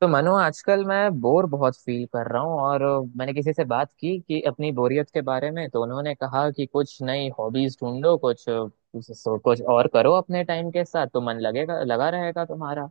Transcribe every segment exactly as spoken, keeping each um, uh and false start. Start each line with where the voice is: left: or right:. right: तो मनु, आजकल मैं बोर बहुत फील कर रहा हूँ। और मैंने किसी से बात की कि अपनी बोरियत के बारे में, तो उन्होंने कहा कि कुछ नई हॉबीज ढूंढो, कुछ सो- कुछ और करो अपने टाइम के साथ तो मन लगेगा, लगा रहेगा तुम्हारा।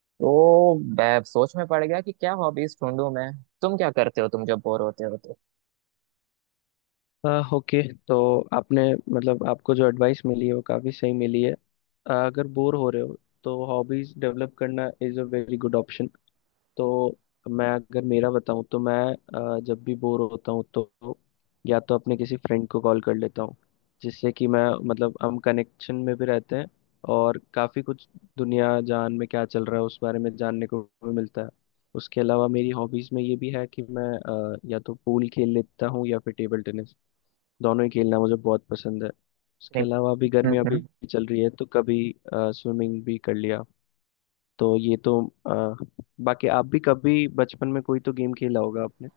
right: तो मैं सोच में पड़ गया कि क्या हॉबीज ढूंढूं मैं। तुम क्या करते हो तुम जब बोर होते हो तो?
left: आ, ओके। तो आपने मतलब आपको जो एडवाइस मिली है वो काफ़ी सही मिली है। अ, अगर बोर हो रहे हो तो हॉबीज डेवलप करना is a very good option. तो मैं अगर मेरा बताऊं तो मैं अ, जब भी बोर होता हूं तो या तो अपने किसी फ्रेंड को कॉल कर लेता हूं, जिससे कि मैं मतलब हम कनेक्शन में भी रहते हैं और काफ़ी कुछ दुनिया जान में क्या चल रहा है उस बारे में जानने को भी मिलता है। उसके अलावा मेरी हॉबीज़ में ये भी है कि मैं अ, या तो पूल खेल लेता हूँ या फिर टेबल टेनिस। दोनों ही खेलना मुझे बहुत पसंद है।
right: नहीं।
left: उसके अलावा अभी गर्मियाँ
right: हम्म।
left: भी चल रही है तो कभी स्विमिंग भी कर लिया। तो ये तो अ, बाकी आप भी कभी बचपन में कोई तो गेम खेला होगा आपने।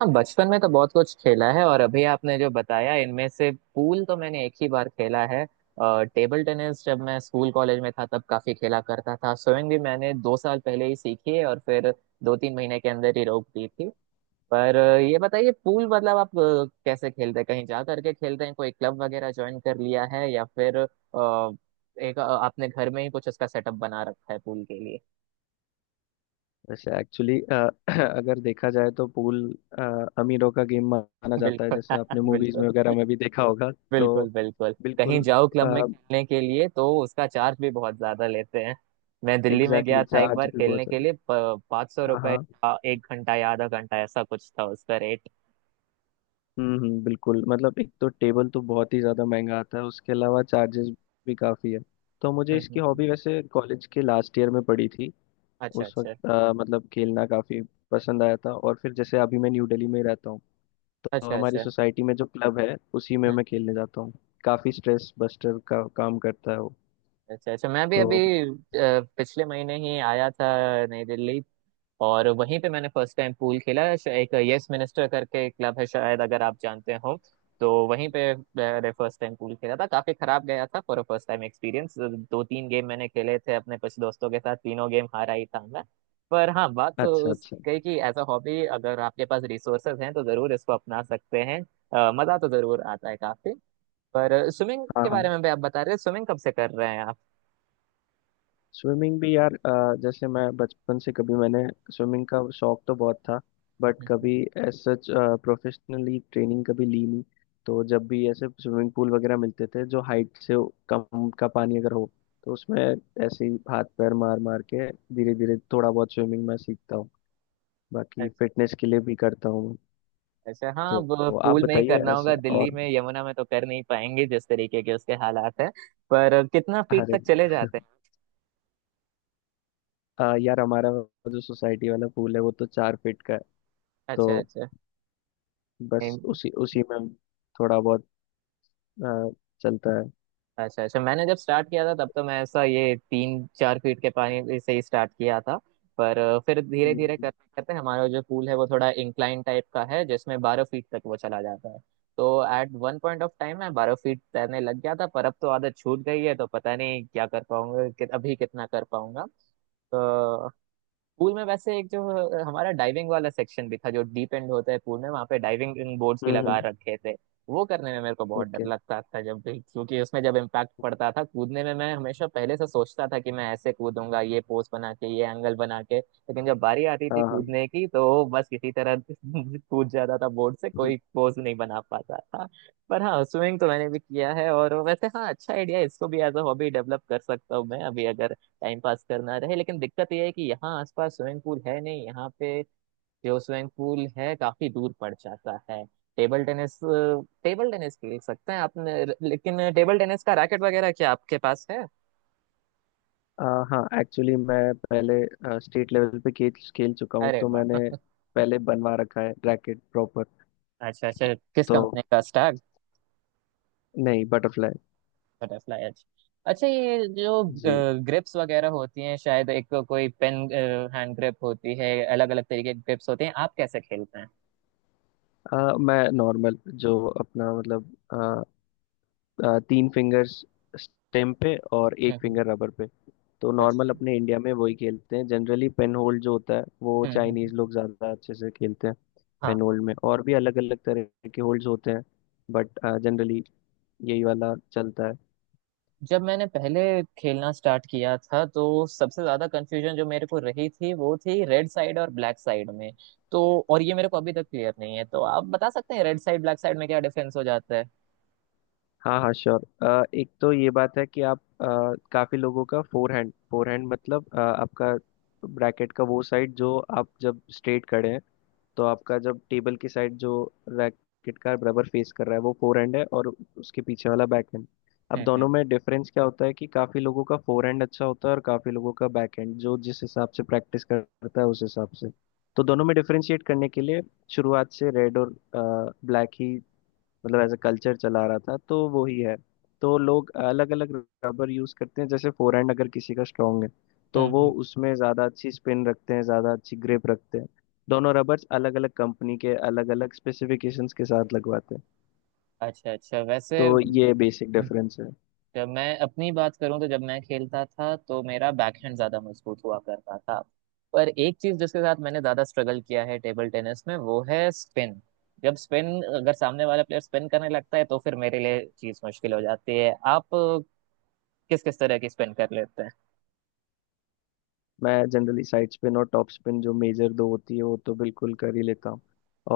right: हाँ, बचपन में तो बहुत कुछ खेला है। और अभी आपने जो बताया इनमें से पूल तो मैंने एक ही बार खेला है। और टेबल टेनिस जब मैं स्कूल कॉलेज में था तब काफी खेला करता था। स्विमिंग भी मैंने दो साल पहले ही सीखी है और फिर दो तीन महीने के अंदर ही रोक दी थी। पर अ, ये बताइए, पूल मतलब आप अ, कैसे खेलते हैं? कहीं जा करके खेलते हैं? कोई क्लब वगैरह ज्वाइन कर लिया है या फिर अ, एक अ, आपने घर में ही कुछ उसका सेटअप बना रखा है पूल के लिए?
left: वैसे एक्चुअली अगर देखा जाए तो पूल अमीरों का गेम माना जाता है,
right: बिल्कुल।
left: जैसे आपने मूवीज
right: बिल्कुल।
left: में वगैरह में भी देखा होगा। तो
right: बिल्कुल बिल्कुल। कहीं
left: बिल्कुल।
right: जाओ क्लब में खेलने के लिए तो उसका चार्ज भी बहुत ज्यादा लेते हैं। मैं दिल्ली में
left: एग्जैक्टली
right: गया था
left: exactly,
right: एक
left: जहाज
right: बार
left: भी
right: खेलने
left: बहुत है।
right: के लिए, पाँच सौ
left: हाँ
right: रुपए
left: हाँ।
right: का एक घंटा या आधा घंटा ऐसा कुछ था उसका रेट।
left: हम्म हम्म, बिल्कुल। मतलब एक तो टेबल तो बहुत ही ज़्यादा महंगा आता है, उसके अलावा चार्जेस भी काफ़ी है। तो मुझे
right: हम्म हम्म,
left: इसकी
right: हम्म।
left: हॉबी वैसे कॉलेज के लास्ट ईयर में पड़ी थी।
right: अच्छा
left: उस
right: अच्छा।
left: वक्त अ, मतलब खेलना काफ़ी पसंद आया था, और फिर जैसे अभी मैं न्यू दिल्ली में रहता हूँ तो
right: अच्छा
left: हमारी
right: अच्छा।
left: सोसाइटी में जो क्लब है उसी में मैं
right: हम्म।
left: खेलने जाता हूँ। काफ़ी स्ट्रेस बस्टर का काम करता है वो।
right: अच्छा अच्छा, मैं भी
left: तो
right: अभी अ, पिछले महीने ही आया था नई दिल्ली। और वहीं पे मैंने फर्स्ट टाइम पूल खेला, श- एक यस मिनिस्टर करके एक क्लब है, शायद अगर आप जानते हो। तो वहीं पे मैंने फर्स्ट टाइम पूल खेला था। काफी खराब गया था फॉर फर्स्ट टाइम एक्सपीरियंस। दो तीन गेम मैंने खेले थे अपने कुछ दोस्तों के साथ, तीनों गेम हारा ही था मैं। पर हाँ, बात तो
left: अच्छा
right: उस
left: अच्छा।
right: कही कि एज अ हॉबी, अगर आपके पास रिसोर्सेज हैं तो जरूर इसको अपना सकते हैं। अ, मजा तो जरूर आता है काफी। पर स्विमिंग
left: हाँ
right: के
left: हाँ।
right: बारे में भी आप बता रहे हैं, स्विमिंग कब से कर रहे हैं
left: स्विमिंग भी यार अ, जैसे मैं बचपन से कभी मैंने स्विमिंग का शौक तो बहुत था, बट
right: आप?
left: कभी एज सच प्रोफेशनली ट्रेनिंग कभी ली नहीं। तो जब भी ऐसे स्विमिंग पूल वगैरह मिलते थे जो हाइट से कम का पानी अगर हो तो उसमें ऐसे ही हाथ पैर मार मार के धीरे धीरे थोड़ा बहुत स्विमिंग मैं सीखता हूँ। बाकी फिटनेस के लिए भी करता हूँ।
right: अच्छा, हाँ
left: तो,
right: वो
left: तो आप
right: पूल में ही
left: बताइए
right: करना
left: ऐसा
right: होगा। दिल्ली
left: और।
right: में यमुना में तो कर नहीं पाएंगे जिस तरीके के उसके हालात है। पर कितना फीट
left: अरे
right: तक चले जाते हैं?
left: अ, यार हमारा जो सोसाइटी वाला पूल है वो तो चार फीट का है। तो
right: अच्छा अच्छा।
left: बस
right: एम-
left: उसी उसी में थोड़ा बहुत, हाँ, चलता है।
right: अच्छा अच्छा, मैंने जब स्टार्ट किया था तब तो मैं ऐसा ये तीन चार फीट के पानी से ही स्टार्ट किया था। पर फिर धीरे धीरे
left: हम्म
right: करते करते हमारा जो पूल है वो थोड़ा इंक्लाइन टाइप का है जिसमें बारह फीट तक वो चला जाता है। तो at one point of time मैं बारह फीट तैरने लग गया था। पर अब तो आदत छूट गई है तो पता नहीं क्या कर पाऊंगा, कि अभी कितना कर पाऊंगा। तो पूल में वैसे एक जो अ, हमारा डाइविंग वाला सेक्शन भी था, जो डीप एंड होता है पूल में, वहां पे डाइविंग बोर्ड्स भी लगा
left: हम्म।
right: रखे थे। वो करने में मेरे को बहुत डर
left: ओके।
right: लगता था जब भी, क्योंकि उसमें जब इम्पैक्ट पड़ता था कूदने में, मैं हमेशा पहले से सोचता था कि मैं ऐसे कूदूंगा, ये पोज बना के, ये एंगल बना के, लेकिन जब बारी आती थी
left: हाँ हाँ।
right: कूदने की तो बस किसी तरह कूद जाता था बोर्ड से,
left: हम्म,
right: कोई पोज नहीं बना पाता था। पर हाँ, स्विमिंग तो मैंने भी किया है। और वैसे हाँ, अच्छा आइडिया, इसको भी एज अ हॉबी डेवलप कर सकता हूँ मैं अभी, अगर टाइम पास करना रहे। लेकिन दिक्कत यह है कि यहाँ आसपास स्विमिंग पूल है नहीं यहाँ पे। जो स्विमिंग पूल है काफी दूर पड़ जाता है। टेबल टेनिस, टेबल टेनिस खेल सकते हैं आपने, लेकिन टेबल टेनिस का रैकेट वगैरह क्या आपके पास है?
left: आ, हाँ एक्चुअली मैं पहले स्टेट लेवल पे खेल खेल चुका हूँ,
right: अरे
left: तो
right: वाह!
left: मैंने पहले बनवा रखा है रैकेट प्रॉपर।
right: अच्छा अच्छा, किस
left: तो
right: कंपनी का, स्टैग?
left: नहीं, बटरफ्लाई।
right: बटरफ्लाई, अच्छा। अच्छा, ये जो
left: जी।
right: ग्रिप्स वगैरह होती हैं, शायद एक को- कोई पेन हैंड ग्रिप होती है, अलग अलग तरीके के ग्रिप्स होते हैं, आप कैसे खेलते हैं?
left: आ, मैं नॉर्मल जो अपना मतलब आ, आ, तीन फिंगर्स स्टेम पे और
right: हम्म
left: एक
right: हम्म,
left: फिंगर रबर पे। तो नॉर्मल अपने
right: अच्छा।
left: इंडिया में वही खेलते हैं जनरली। पेन होल्ड जो होता है वो
right: हम्म हम्म हम्म,
left: चाइनीज लोग ज़्यादा अच्छे से खेलते हैं।
right: हाँ
left: पेन
right: हाँ
left: होल्ड में
right: हाँ।
left: और भी अलग अलग तरह के होल्ड्स होते हैं, बट जनरली यही वाला चलता है।
right: जब मैंने पहले खेलना स्टार्ट किया था तो सबसे ज्यादा कंफ्यूजन जो मेरे को रही थी वो थी रेड साइड और ब्लैक साइड में। तो और ये मेरे को अभी तक क्लियर नहीं है, तो आप बता सकते हैं रेड साइड ब्लैक साइड में क्या डिफरेंस हो जाता है?
left: हाँ हाँ श्योर। एक तो ये बात है कि आप अ, काफी लोगों का फोर हैंड। फोर हैंड मतलब अ, आपका ब्रैकेट का वो साइड जो आप जब स्ट्रेट खड़े हैं तो आपका जब टेबल की साइड जो रैकेट का रबर फेस कर रहा है वो फोर हैंड है, और उसके पीछे वाला बैक हैंड। अब
right: हम्म
left: दोनों
right: हम्म
left: में डिफरेंस क्या होता है कि काफी लोगों का फोर हैंड अच्छा होता है और काफी लोगों का बैक हैंड, जो जिस हिसाब से प्रैक्टिस करता है उस हिसाब से। तो दोनों में डिफरेंशिएट करने के लिए शुरुआत से रेड और ब्लैक ही मतलब एज अ कल्चर चला रहा था, तो वो ही है। तो लोग अलग अलग रबर यूज करते हैं। जैसे फोरहैंड अगर किसी का स्ट्रांग है
right: हम्म
left: तो वो
right: हम्म।
left: उसमें ज्यादा अच्छी स्पिन रखते हैं, ज्यादा अच्छी ग्रिप रखते हैं। दोनों रबर्स अलग अलग कंपनी के अलग अलग स्पेसिफिकेशंस के साथ लगवाते हैं।
right: अच्छा अच्छा। वैसे
left: तो ये बेसिक डिफरेंस है।
right: जब मैं अपनी बात करूं तो जब मैं खेलता था तो मेरा बैकहैंड ज्यादा मजबूत हुआ करता था। पर एक चीज जिसके साथ मैंने ज्यादा स्ट्रगल किया है टेबल टेनिस में वो है स्पिन। जब स्पिन, अगर सामने वाला प्लेयर स्पिन करने लगता है तो फिर मेरे लिए चीज मुश्किल हो जाती है। आप किस किस तरह की स्पिन कर लेते हैं?
left: मैं जनरली साइड स्पिन और टॉप स्पिन, जो मेजर दो होती है, वो तो बिल्कुल कर ही लेता हूँ।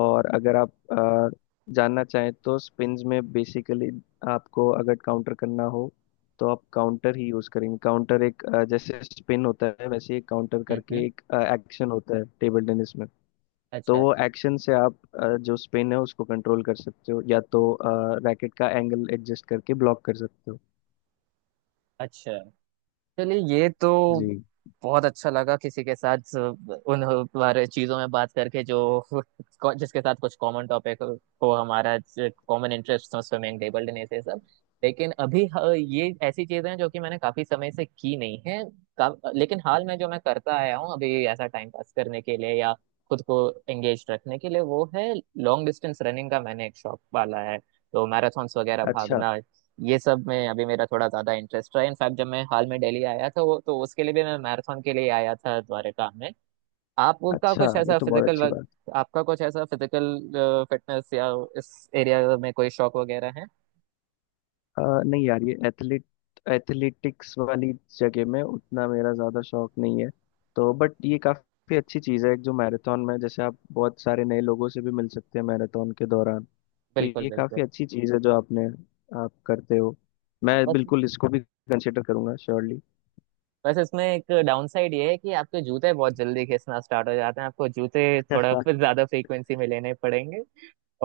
left: और अगर आप अ, जानना चाहें तो स्पिन्स में बेसिकली आपको अगर काउंटर करना हो तो आप काउंटर ही यूज करेंगे। काउंटर एक अ, जैसे स्पिन होता है वैसे ही काउंटर
right: हम्म
left: करके
right: हम्म,
left: एक एक्शन होता है टेबल टेनिस में।
right: अच्छा।
left: तो वो
right: अच्छा
left: एक्शन से आप अ, जो स्पिन है उसको कंट्रोल कर सकते हो, या तो रैकेट का एंगल एडजस्ट करके ब्लॉक कर सकते हो।
right: अच्छा, चलिए, ये तो
left: जी।
right: बहुत अच्छा लगा किसी के साथ उन बारे चीजों में बात करके जो जिसके साथ कुछ कॉमन टॉपिक हो, हमारा कॉमन इंटरेस्ट हो, स्विमिंग, टेबल टेनिस, ये सब। लेकिन अभी ह- ये ऐसी चीजें हैं जो कि मैंने काफी समय से की नहीं है। का, लेकिन हाल में जो मैं करता आया हूँ अभी ऐसा टाइम पास करने के लिए या खुद को एंगेज रखने के लिए, वो है लॉन्ग डिस्टेंस रनिंग का मैंने एक शौक पाला है। तो मैराथॉन्स वगैरह
left: अच्छा
right: भागना, ये सब में अभी मेरा थोड़ा ज्यादा इंटरेस्ट रहा। इनफैक्ट जब मैं हाल में दिल्ली आया था वो तो उसके लिए भी, मैं मैराथन के लिए आया था द्वारका में। आपका
left: अच्छा,
right: कुछ
left: ये
right: ऐसा
left: तो बहुत
right: फिजिकल
left: अच्छी
right: वर्क,
left: बात।
right: आपका कुछ ऐसा फिजिकल फिटनेस या इस एरिया में कोई शौक वगैरह है?
left: अ, नहीं यार ये एथलीट एथलेटिक्स वाली जगह में उतना मेरा ज़्यादा शौक नहीं है तो। बट ये काफ़ी अच्छी चीज़ है एक, जो मैराथन में जैसे आप बहुत सारे नए लोगों से भी मिल सकते हैं मैराथन के दौरान। तो
right: बिल्कुल
left: ये
right: बिल्कुल।
left: काफ़ी अच्छी चीज़ है जो आपने आप करते हो।
right: हाँ,
left: मैं
right: बस
left: बिल्कुल इसको भी कंसिडर करूंगा श्योरली।
right: बस इसमें एक डाउन साइड ये है कि आपके जूते बहुत जल्दी घिसना स्टार्ट हो जाते हैं, आपको जूते थोड़ा फिर ज्यादा फ्रीक्वेंसी में लेने पड़ेंगे।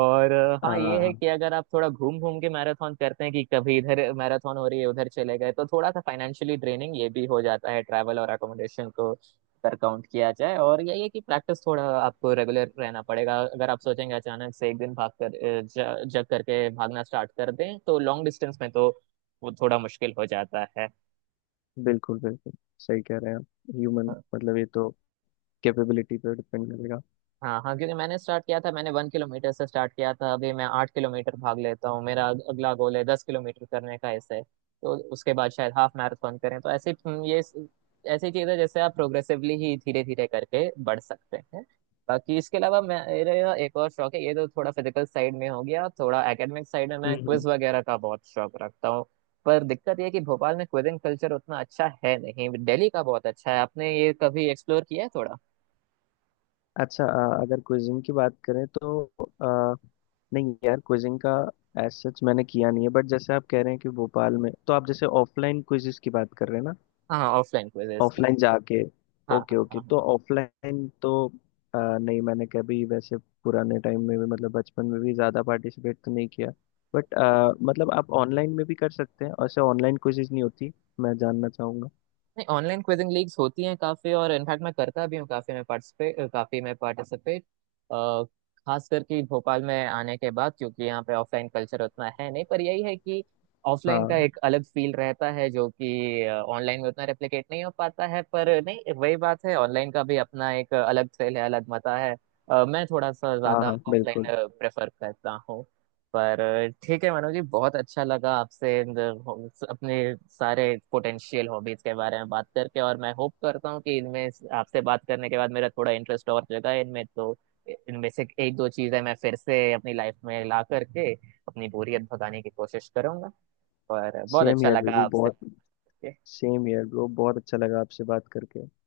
right: और अ, हाँ ये है
left: हाँ
right: कि अगर आप थोड़ा घूम घूम के मैराथन करते हैं, कि कभी इधर मैराथन हो रही है उधर चले गए, तो थोड़ा सा फाइनेंशियली ड्रेनिंग ये भी हो जाता है, ट्रैवल और अकोमोडेशन को अगर काउंट किया जाए। और यही है कि प्रैक्टिस थोड़ा आपको रेगुलर रहना पड़ेगा। अगर आप सोचेंगे अचानक से एक दिन भाग कर अ, ज- जग करके भागना स्टार्ट कर दें तो लॉन्ग डिस्टेंस में तो वो थोड़ा मुश्किल हो जाता है।
left: बिल्कुल बिल्कुल। सही कह रहे हैं आप। ह्यूमन मतलब ये तो कैपेबिलिटी पे डिपेंड करेगा।
right: हाँ हाँ, क्योंकि मैंने स्टार्ट किया था, मैंने वन किलोमीटर से स्टार्ट किया था। अभी मैं आठ किलोमीटर भाग लेता हूँ। मेरा अगला गोल है दस किलोमीटर करने का। ऐसे तो उसके बाद शायद हाफ मैराथन करें। तो ऐसे हम्म, ये ऐसी चीज है जैसे आप प्रोग्रेसिवली ही धीरे धीरे करके बढ़ सकते हैं। बाकी इसके अलावा मेरा एक और शौक है। ये तो थोड़ा फिजिकल साइड में हो गया, थोड़ा एकेडमिक साइड में मैं
left: हम्म।
right: क्विज वगैरह का बहुत शौक रखता हूँ। पर दिक्कत ये है कि भोपाल में क्विजिंग कल्चर उतना अच्छा है नहीं, दिल्ली का बहुत अच्छा है। आपने ये कभी एक्सप्लोर किया है थोड़ा?
left: अच्छा, अ, अगर क्विजिंग की बात करें तो अ, नहीं यार, क्विजिंग का एज सच मैंने किया नहीं है। बट जैसे आप कह रहे हैं कि भोपाल में, तो आप जैसे ऑफलाइन क्विजिस की बात कर रहे हैं ना?
right: हाँ, ऑफलाइन क्विजेस।
left: ऑफलाइन जाके।
right: हाँ
left: ओके
right: हाँ
left: ओके,
right: हाँ
left: तो
right: हाँ।
left: ऑफलाइन तो अ, नहीं, मैंने कभी वैसे पुराने टाइम में भी मतलब बचपन में भी ज़्यादा पार्टिसिपेट तो नहीं किया। बट मतलब आप ऑनलाइन में भी कर सकते हैं, और ऐसे ऑनलाइन क्विजिज नहीं होती? मैं जानना चाहूँगा।
right: नहीं, ऑनलाइन क्विजिंग लीग्स होती हैं काफी। और इनफैक्ट मैं करता भी हूँ काफी। मैं पार्टिसिपेट काफी मैं पार्टिसिपेट खास करके भोपाल में आने के बाद, क्योंकि यहाँ पे ऑफलाइन कल्चर उतना है नहीं। पर यही है कि ऑफलाइन का
left: हाँ
right: एक अलग फील रहता है जो कि ऑनलाइन में उतना रेप्लिकेट नहीं हो पाता है। पर नहीं, वही बात है, ऑनलाइन का भी अपना एक अलग थ्रिल है, अलग मजा है। अ, मैं थोड़ा सा
left: हाँ
right: ज्यादा
left: हाँ बिल्कुल।
right: ऑफलाइन प्रेफर करता। पर ठीक है मनोज जी, बहुत अच्छा लगा आपसे इन द- अपने सारे पोटेंशियल हॉबीज के बारे में बात करके। और मैं होप करता हूँ कि इनमें से- आपसे बात करने के बाद मेरा थोड़ा इंटरेस्ट और जगा इनमें, तो इनमें से एक दो चीजें मैं फिर से अपनी लाइफ में ला करके अपनी बोरियत भगाने की कोशिश करूंगा। पर बहुत
left: सेम
right: अच्छा
left: यार
right: लगा
left: वो बहुत
right: आपसे।
left: सेम यार ब्रो, बहुत अच्छा लगा आपसे बात करके।